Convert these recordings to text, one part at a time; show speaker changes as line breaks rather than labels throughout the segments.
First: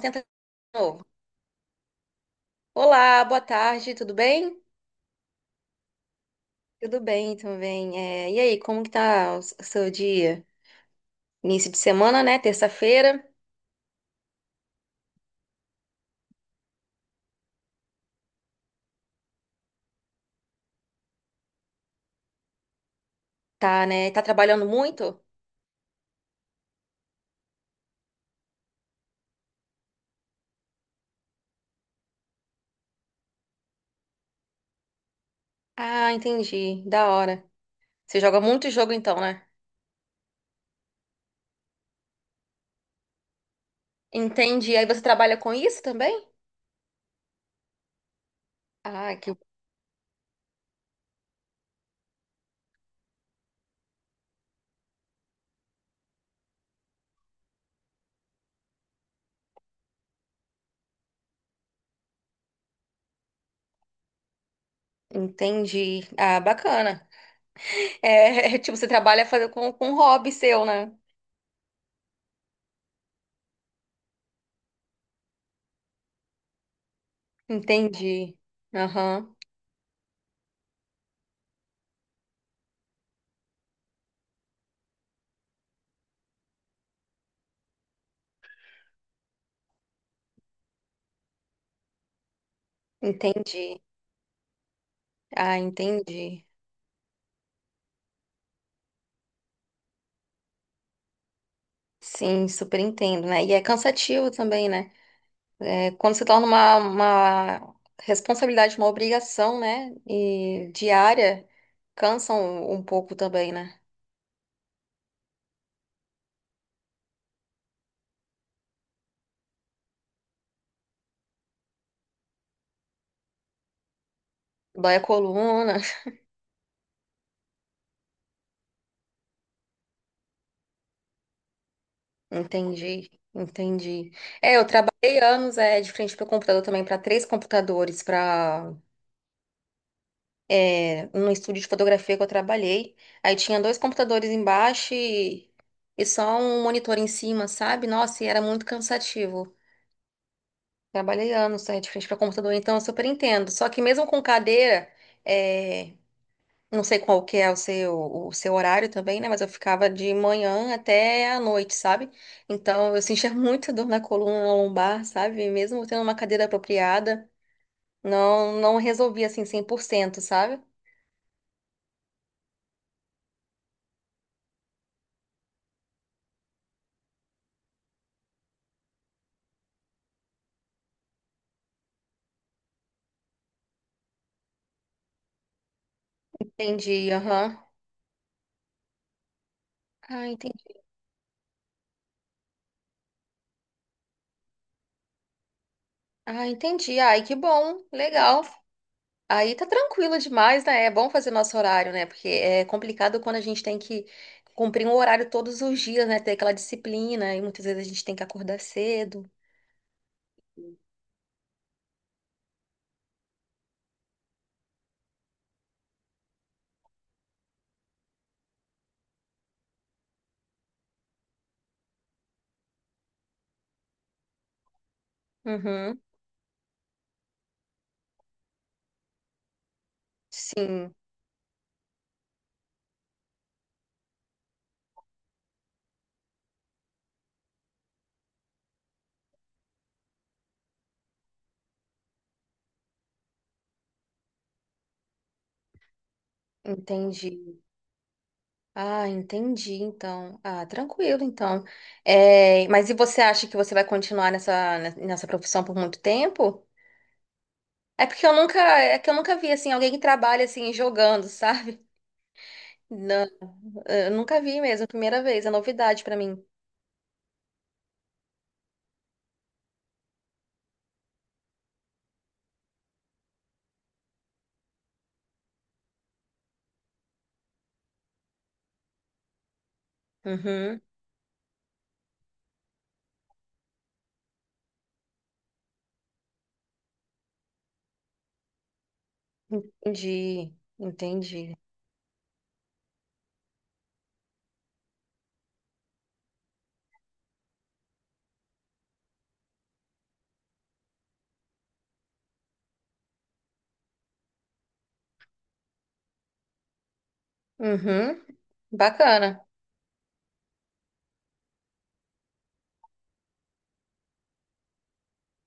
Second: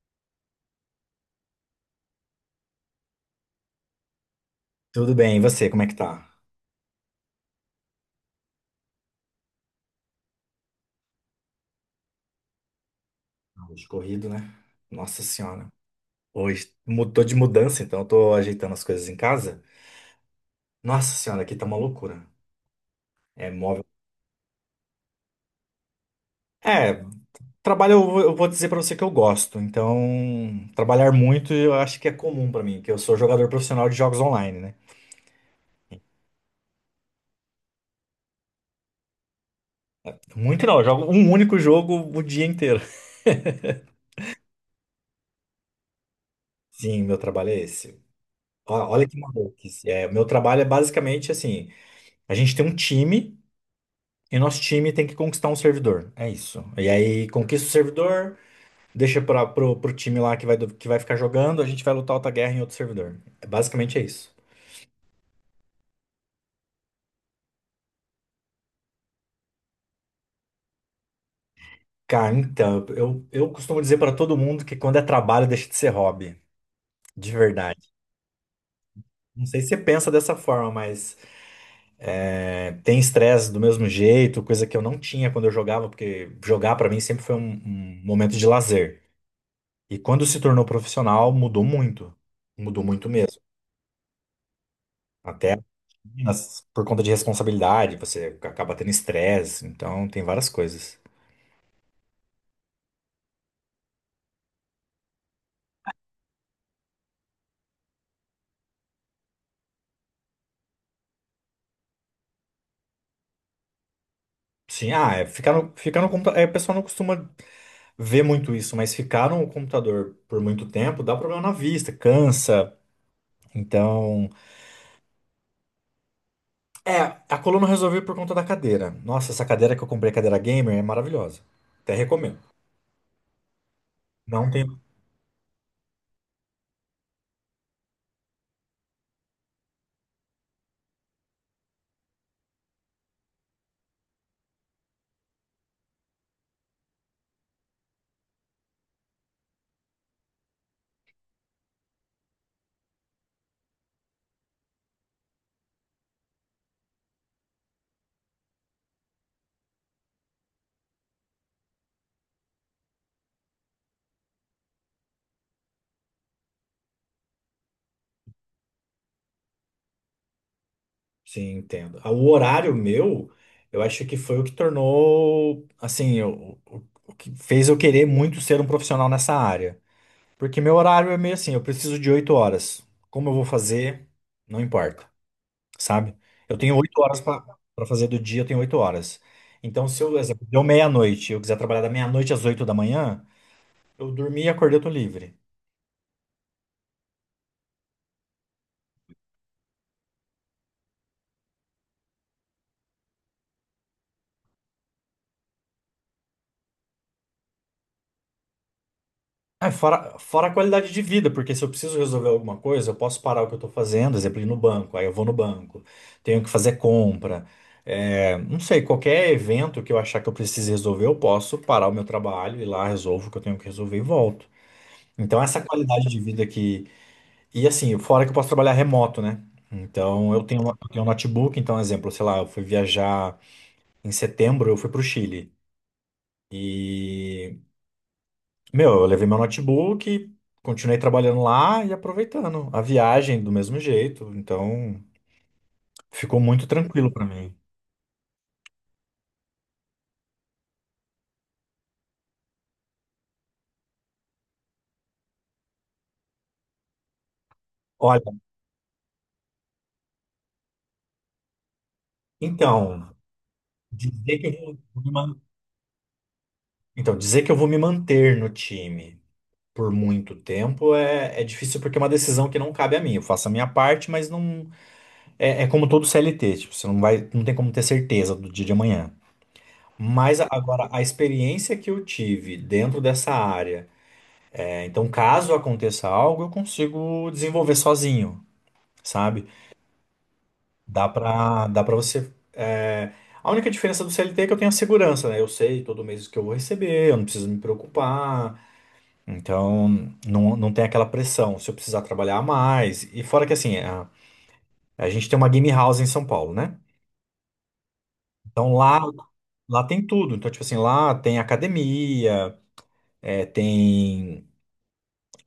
Tenta de novo. Olá, boa tarde, tudo bem?
Tudo bem, e você, como é que tá?
Tudo bem também. É, e aí, como que tá o seu dia? Início de semana, né? Terça-feira.
Hoje corrido, né? Nossa senhora. Hoje tô de mudança, então eu tô ajeitando as coisas em casa. Nossa senhora, aqui tá uma loucura. É móvel.
Tá, né? Tá trabalhando muito?
É, trabalho eu vou dizer pra você que eu gosto. Então, trabalhar muito eu acho que é comum pra mim, que eu sou jogador profissional de jogos online, né?
Ah, entendi. Da hora. Você joga muito jogo então, né?
Muito não, eu jogo um único jogo o dia inteiro.
Entendi. Aí você trabalha com isso também?
Sim, meu trabalho é esse. Ó, olha
Ah,
que
que
maluquice. É, meu trabalho é basicamente assim, a gente tem um time e nosso time tem que conquistar um servidor. É isso. E aí conquista o servidor, deixa pro time lá que vai, que vai ficar jogando, a gente vai lutar outra guerra em outro servidor. É, basicamente é isso.
entendi. Ah, bacana. É, tipo, você trabalha fazer com um hobby seu, né?
Cara, então, eu costumo dizer para todo mundo que quando é trabalho deixa de ser hobby. De verdade.
Entendi. Aham,
Não sei se você pensa dessa forma, mas tem estresse do mesmo jeito, coisa que eu não tinha quando eu jogava, porque jogar para mim sempre foi um momento de lazer. E quando se tornou profissional, mudou muito. Mudou muito mesmo.
entendi.
Até
Ah, entendi.
Mas por conta de responsabilidade, você acaba tendo estresse, então tem várias coisas.
Sim, super entendo, né? E é cansativo também, né? É, quando se torna uma responsabilidade, uma obrigação, né? E diária, cansa um pouco também, né?
Sim, ah, é ficar no computador. É, o pessoal não costuma ver muito isso, mas ficar no computador por muito tempo dá problema na vista, cansa. Então.
Dói a coluna.
É, a coluna eu resolvi por conta da cadeira. Nossa, essa cadeira que eu comprei, cadeira gamer, é maravilhosa. Até recomendo.
Entendi, entendi.
Não
É,
tem.
eu trabalhei anos de frente para o computador também, para três computadores, no estúdio de fotografia que eu trabalhei. Aí tinha dois computadores embaixo e só um monitor em cima, sabe? Nossa, e era muito cansativo. Trabalhei anos aí de frente para computador, então eu super entendo. Só que mesmo com cadeira, é, não sei qual que é o seu, horário também, né? Mas eu ficava de manhã até à noite, sabe? Então eu sentia muita dor na coluna, na lombar, sabe? Mesmo tendo uma cadeira apropriada, não resolvia assim 100%, sabe?
Sim, entendo. O horário meu, eu acho que foi o que tornou, assim, o que fez eu querer muito ser um profissional nessa área. Porque meu horário é meio assim, eu preciso de 8 horas. Como eu vou fazer, não importa, sabe? Eu tenho oito
Entendi,
horas
aham.
para fazer do dia, eu tenho 8 horas. Então, se eu,
Ah,
exemplo, deu
entendi.
meia-noite, eu quiser trabalhar da meia-noite às 8 da manhã, eu dormi e acordei, eu tô livre.
Ah, entendi. Ai, que bom, legal. Aí tá tranquilo demais, né? É bom fazer nosso horário, né? Porque é complicado quando a gente tem que cumprir um horário todos os dias, né? Ter aquela disciplina e muitas vezes a gente tem que acordar cedo.
Ah, fora a qualidade de vida, porque se eu preciso resolver alguma coisa, eu posso parar o que eu tô fazendo, exemplo, ir no banco, aí eu vou no banco, tenho que fazer compra. Não sei, qualquer evento que eu achar que eu precise resolver, eu posso parar o meu trabalho, ir lá, resolvo o que eu tenho que resolver e volto. Então, essa
Uhum.
qualidade de vida que. E assim, fora que eu posso trabalhar remoto, né? Então, eu tenho, eu
Sim,
tenho um notebook. Então, exemplo, sei lá, eu fui viajar em setembro, eu fui pro Chile. E, meu, eu levei meu notebook, continuei trabalhando lá e aproveitando a viagem do mesmo jeito. Então, ficou muito tranquilo para mim.
entendi. Ah, entendi, então. Ah, tranquilo, então. É, mas e você acha que você vai continuar nessa profissão por muito tempo? É porque
Olha,
eu nunca, é que eu nunca vi assim alguém que trabalha assim jogando, sabe?
então,
Não, eu
dizer
nunca
que eu
vi
vou
mesmo,
vou me
primeira
man-
vez, é novidade pra mim.
dizer que eu vou me manter no time por muito tempo é difícil porque é uma decisão que não cabe a mim. Eu faço a minha parte, mas não. É como todo CLT, tipo, você não vai, não tem como ter certeza do dia de amanhã. Mas
Uhum.
agora, a experiência que eu tive dentro dessa área, então caso aconteça algo, eu consigo desenvolver sozinho, sabe?
Entendi,
Dá
entendi.
pra, dá pra você. A única diferença do CLT é que eu tenho a segurança, né? Eu sei todo mês o que eu vou receber, eu não preciso me preocupar. Então, não, não tem aquela pressão se eu precisar trabalhar mais. E fora que assim, a gente tem uma game house em São Paulo, né?
Uhum,
Então lá.
bacana.
Lá tem tudo. Então, tipo assim, lá tem academia, tem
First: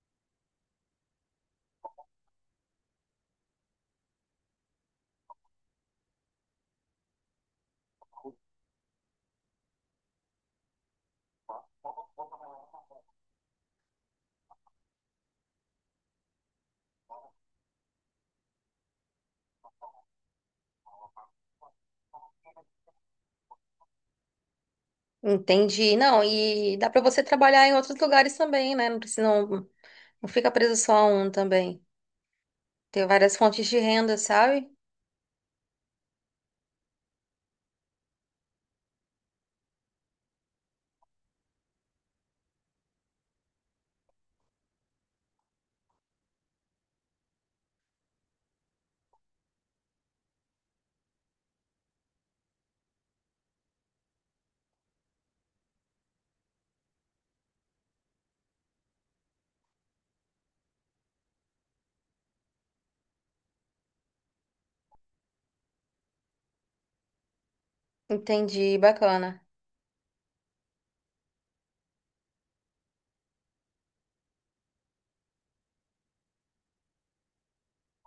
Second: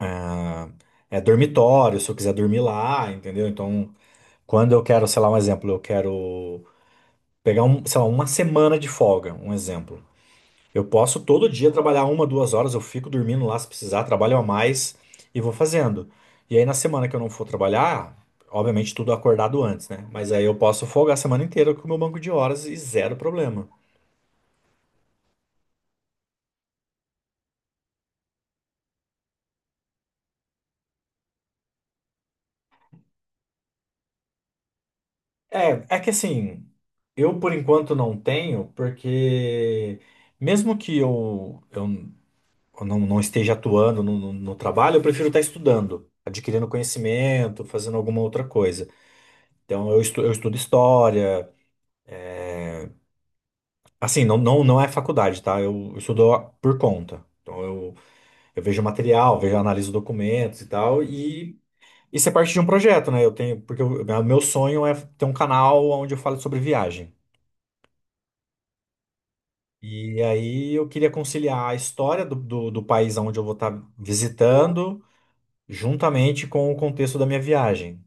ah, dormitório, se eu quiser dormir lá, entendeu? Então, quando eu quero, sei lá, um exemplo, eu quero pegar, um, sei lá, uma semana de folga, um exemplo. Eu posso todo dia trabalhar uma, duas horas, eu fico dormindo lá se precisar, trabalho a mais e vou fazendo. E aí, na semana que eu não for trabalhar, obviamente tudo acordado antes, né? Mas aí eu posso folgar a semana inteira com o meu banco de horas e zero problema.
Entendi. Não, e dá para você trabalhar em outros lugares também, né? Não precisa, não fica preso só a um também. Tem várias fontes de renda, sabe?
É, é que assim, eu por enquanto não tenho, porque mesmo que eu não esteja atuando no trabalho, eu prefiro estar estudando, adquirindo conhecimento, fazendo alguma outra coisa. Então eu estudo história, assim, não é faculdade, tá? Eu estudo por conta. Então eu vejo material, vejo, analiso documentos e tal, e isso é parte de um projeto, né? Eu tenho, porque o meu sonho é ter um canal onde eu falo sobre viagem.
Entendi, bacana.
E aí eu queria conciliar a história do país onde eu vou estar visitando, juntamente com o contexto da minha viagem.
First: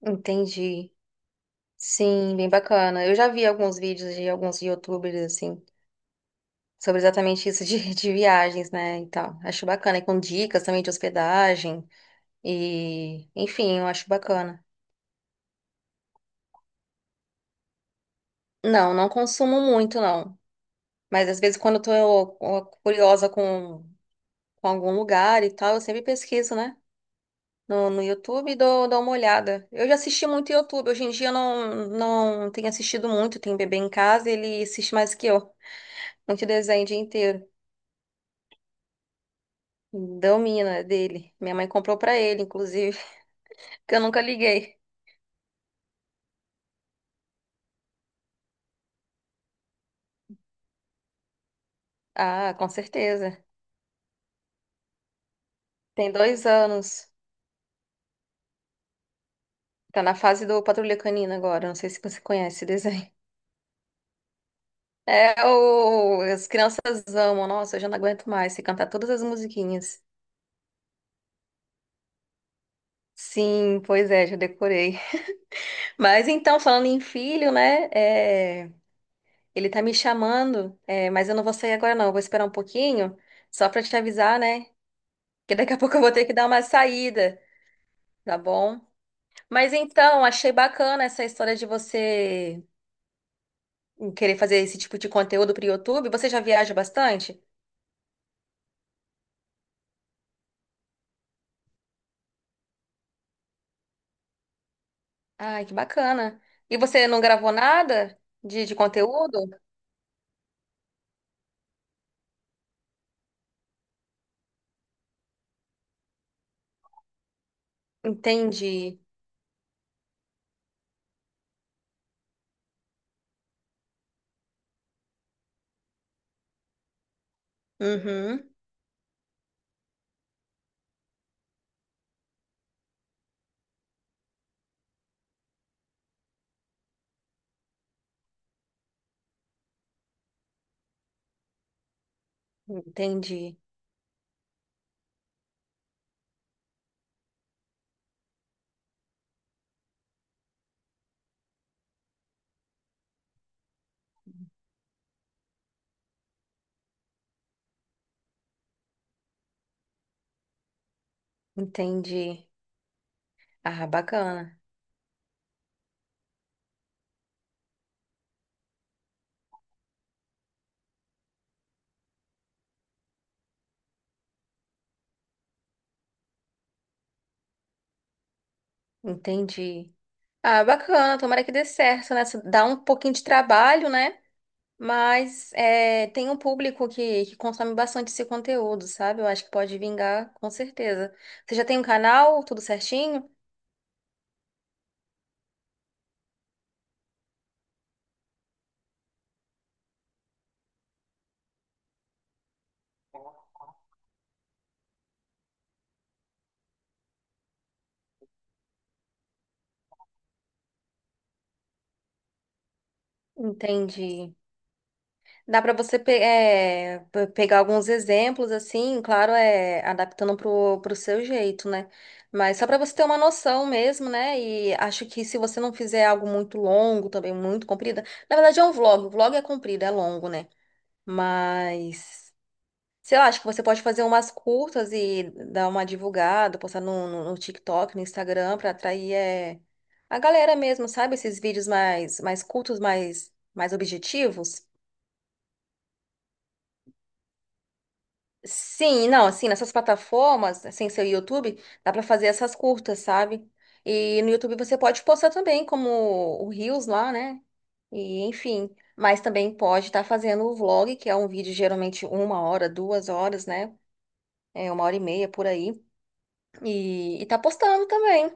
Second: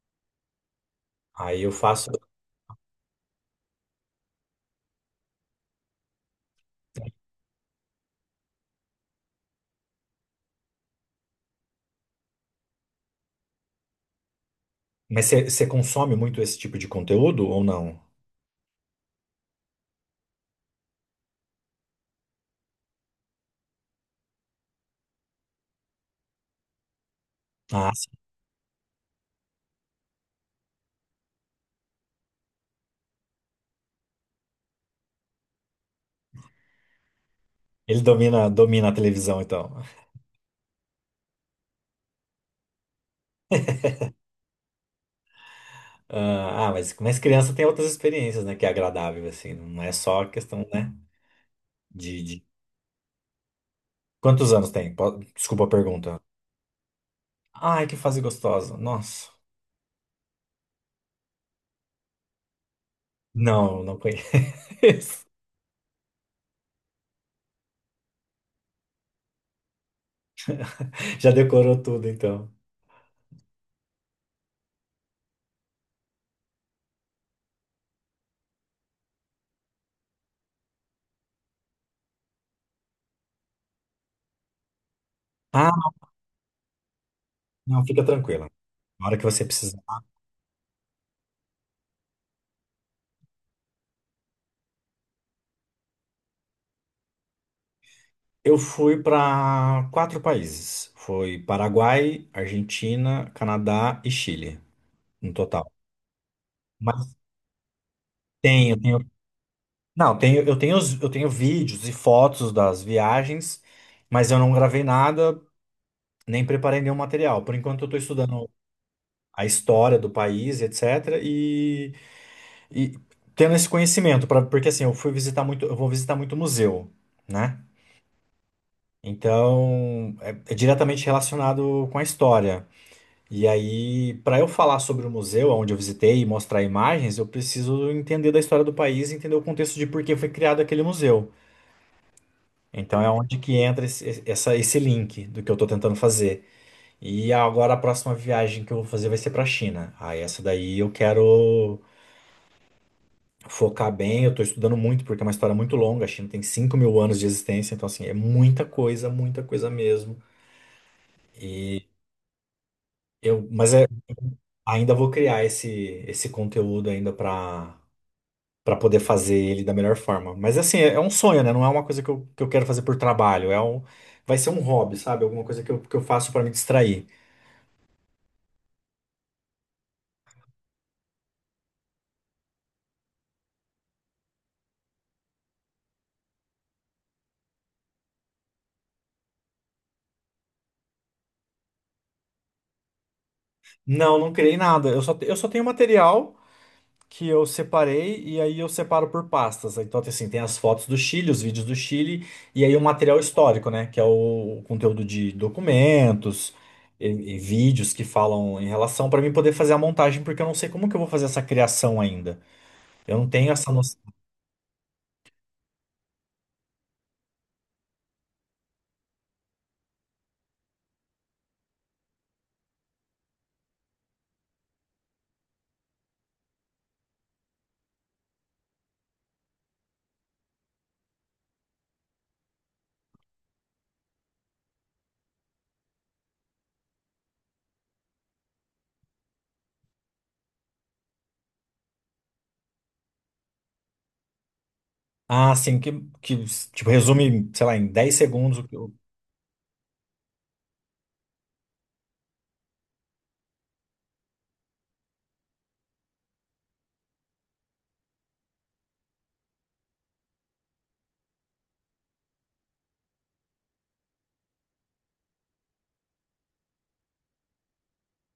Entendi.
Aí eu faço.
Sim, bem bacana. Eu já vi alguns vídeos de alguns YouTubers, assim, sobre exatamente isso de, de viagens, né? E tal. Acho bacana. E com dicas também de hospedagem. E, enfim, eu acho bacana.
Mas você consome muito esse tipo de conteúdo ou não?
Não consumo muito, não. Mas às vezes quando eu tô ó, curiosa com algum lugar e tal, eu sempre pesquiso, né?
Ah,
No
sim.
YouTube e dou uma olhada. Eu já assisti muito YouTube. Hoje em dia eu não tenho assistido muito. Tem bebê em casa e ele assiste mais que eu. Muito desenho o dia inteiro.
Ele domina, domina a televisão, então.
Domina dele. Minha mãe comprou pra ele, inclusive, que eu nunca liguei.
Ah, ah, mas criança tem outras experiências, né? Que é agradável, assim. Não é só questão, né? De.
Ah, com certeza.
Quantos anos tem? Desculpa a
Tem
pergunta.
2 anos.
Ai, que fase gostosa. Nossa.
Tá na fase do Patrulha Canina agora. Não sei se você conhece esse desenho.
Não, não conheço.
É, as crianças amam. Nossa, eu já não aguento mais se cantar todas as musiquinhas.
Já decorou tudo, então.
Sim, pois é, já decorei. Mas então, falando em filho, né? Ele tá me chamando, mas eu não vou sair agora, não. Eu vou esperar um pouquinho, só pra te avisar, né? Que
Ah,
daqui a pouco eu vou ter que dar uma saída,
não, fica
tá
tranquila.
bom?
Na hora que você
Mas
precisar.
então, achei bacana essa história de você querer fazer esse tipo de conteúdo pro YouTube. Você já viaja bastante?
Eu fui para quatro países. Foi Paraguai, Argentina, Canadá e Chile, no
Ai,
total.
que bacana. E você
Mas
não gravou nada de
tenho,
conteúdo?
não, tenho, eu tenho, os- eu tenho vídeos e fotos das viagens, mas eu não gravei nada, nem preparei nenhum material. Por enquanto eu estou estudando
Entendi.
a história do país, etc. E tendo esse conhecimento, pra, porque assim, eu fui visitar muito, eu vou visitar muito museu, né?
Uhum.
Então, é diretamente relacionado com a história. E aí, para eu falar sobre o museu onde eu visitei e mostrar imagens, eu preciso entender da história do país, e entender o contexto de por que foi criado aquele museu. Então é onde que
Entendi.
entra esse link do que eu estou tentando fazer. E agora a próxima viagem que eu vou fazer vai ser para a China. Ah, essa daí eu quero focar bem. Eu estou estudando muito porque é uma história muito longa. A China tem 5.000 anos de existência, então assim é muita coisa mesmo. E
Entendi.
mas
Ah, bacana.
ainda vou criar esse conteúdo ainda para Pra poder fazer ele da melhor forma. Mas assim, é um sonho, né? Não é uma coisa que eu quero fazer por trabalho. É um, vai ser um hobby, sabe? Alguma coisa que eu faço pra me distrair.
Entendi. Ah, bacana. Tomara que dê certo, né? Dá um pouquinho de trabalho, né? Mas é, tem um público que consome bastante esse conteúdo, sabe? Eu acho que pode vingar, com certeza. Você já tem um canal, tudo certinho?
Não, não criei nada. Eu só tenho material que eu separei e aí eu separo por pastas. Então, assim, tem as fotos do Chile, os vídeos do Chile e aí o material histórico, né? Que é o conteúdo de documentos e vídeos que falam em relação para mim poder fazer a montagem, porque eu não sei como que eu vou fazer essa criação ainda. Eu não tenho essa noção.
Entendi. Dá para você pegar alguns exemplos, assim, claro, é adaptando pro seu jeito, né? Mas só para você ter uma noção mesmo, né? E acho que se você não fizer algo muito longo também, muito comprido, na verdade é um vlog, o vlog é comprido, é longo, né? Mas, sei lá, acho que você pode fazer umas curtas e dar uma divulgada, postar no TikTok, no Instagram, para atrair a galera mesmo, sabe? Esses vídeos mais curtos, mais objetivos.
Ah, sim, que tipo, resume, sei lá, em 10 segundos o que eu.
Sim, não, assim, nessas plataformas, sem ser o YouTube, dá pra fazer essas curtas, sabe? E no YouTube você pode postar também, como o Reels lá, né? E enfim, mas também pode estar fazendo o vlog, que é um vídeo geralmente 1 hora, 2 horas, né? É 1 hora e meia por aí. E tá postando também.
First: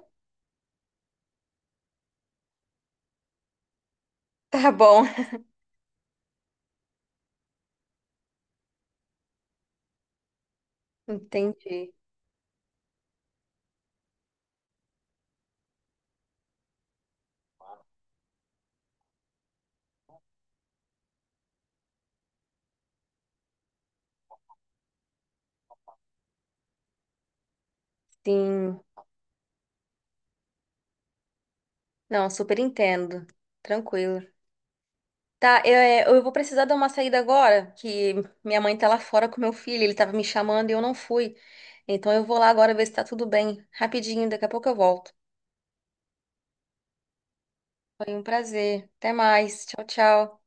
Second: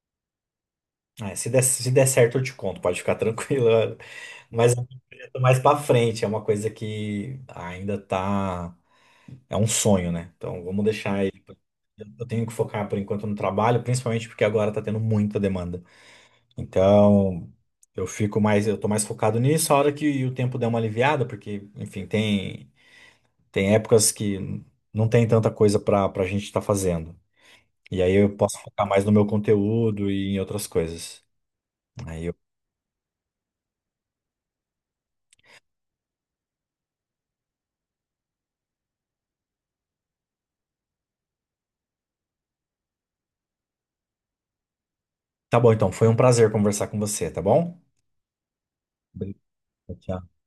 Ah, se der certo, eu te conto, pode ficar tranquilo.
Tá
Mas é um
bom.
projeto mais pra frente, é uma coisa que ainda tá. É um sonho, né? Então vamos deixar aí. Eu
Entendi.
eu tenho que focar por enquanto no trabalho, principalmente porque agora tá tendo muita demanda. Então eu fico mais, eu tô mais focado nisso, a hora que o tempo der uma aliviada, porque, enfim, tem épocas que não tem tanta coisa pra gente estar fazendo. E aí eu posso
Sim.
focar mais no meu conteúdo e em outras coisas. Aí
Não,
eu...
super entendo. Tranquilo. Tá, eu vou precisar dar uma saída agora, que minha mãe tá lá fora com meu filho, ele tava me chamando e eu não fui. Então eu vou lá agora ver se tá tudo bem. Rapidinho, daqui a pouco eu volto.
Tá bom, então. Foi um prazer conversar com você, tá bom?
Foi um prazer. Até
Obrigado.
mais. Tchau,
Tchau.
tchau.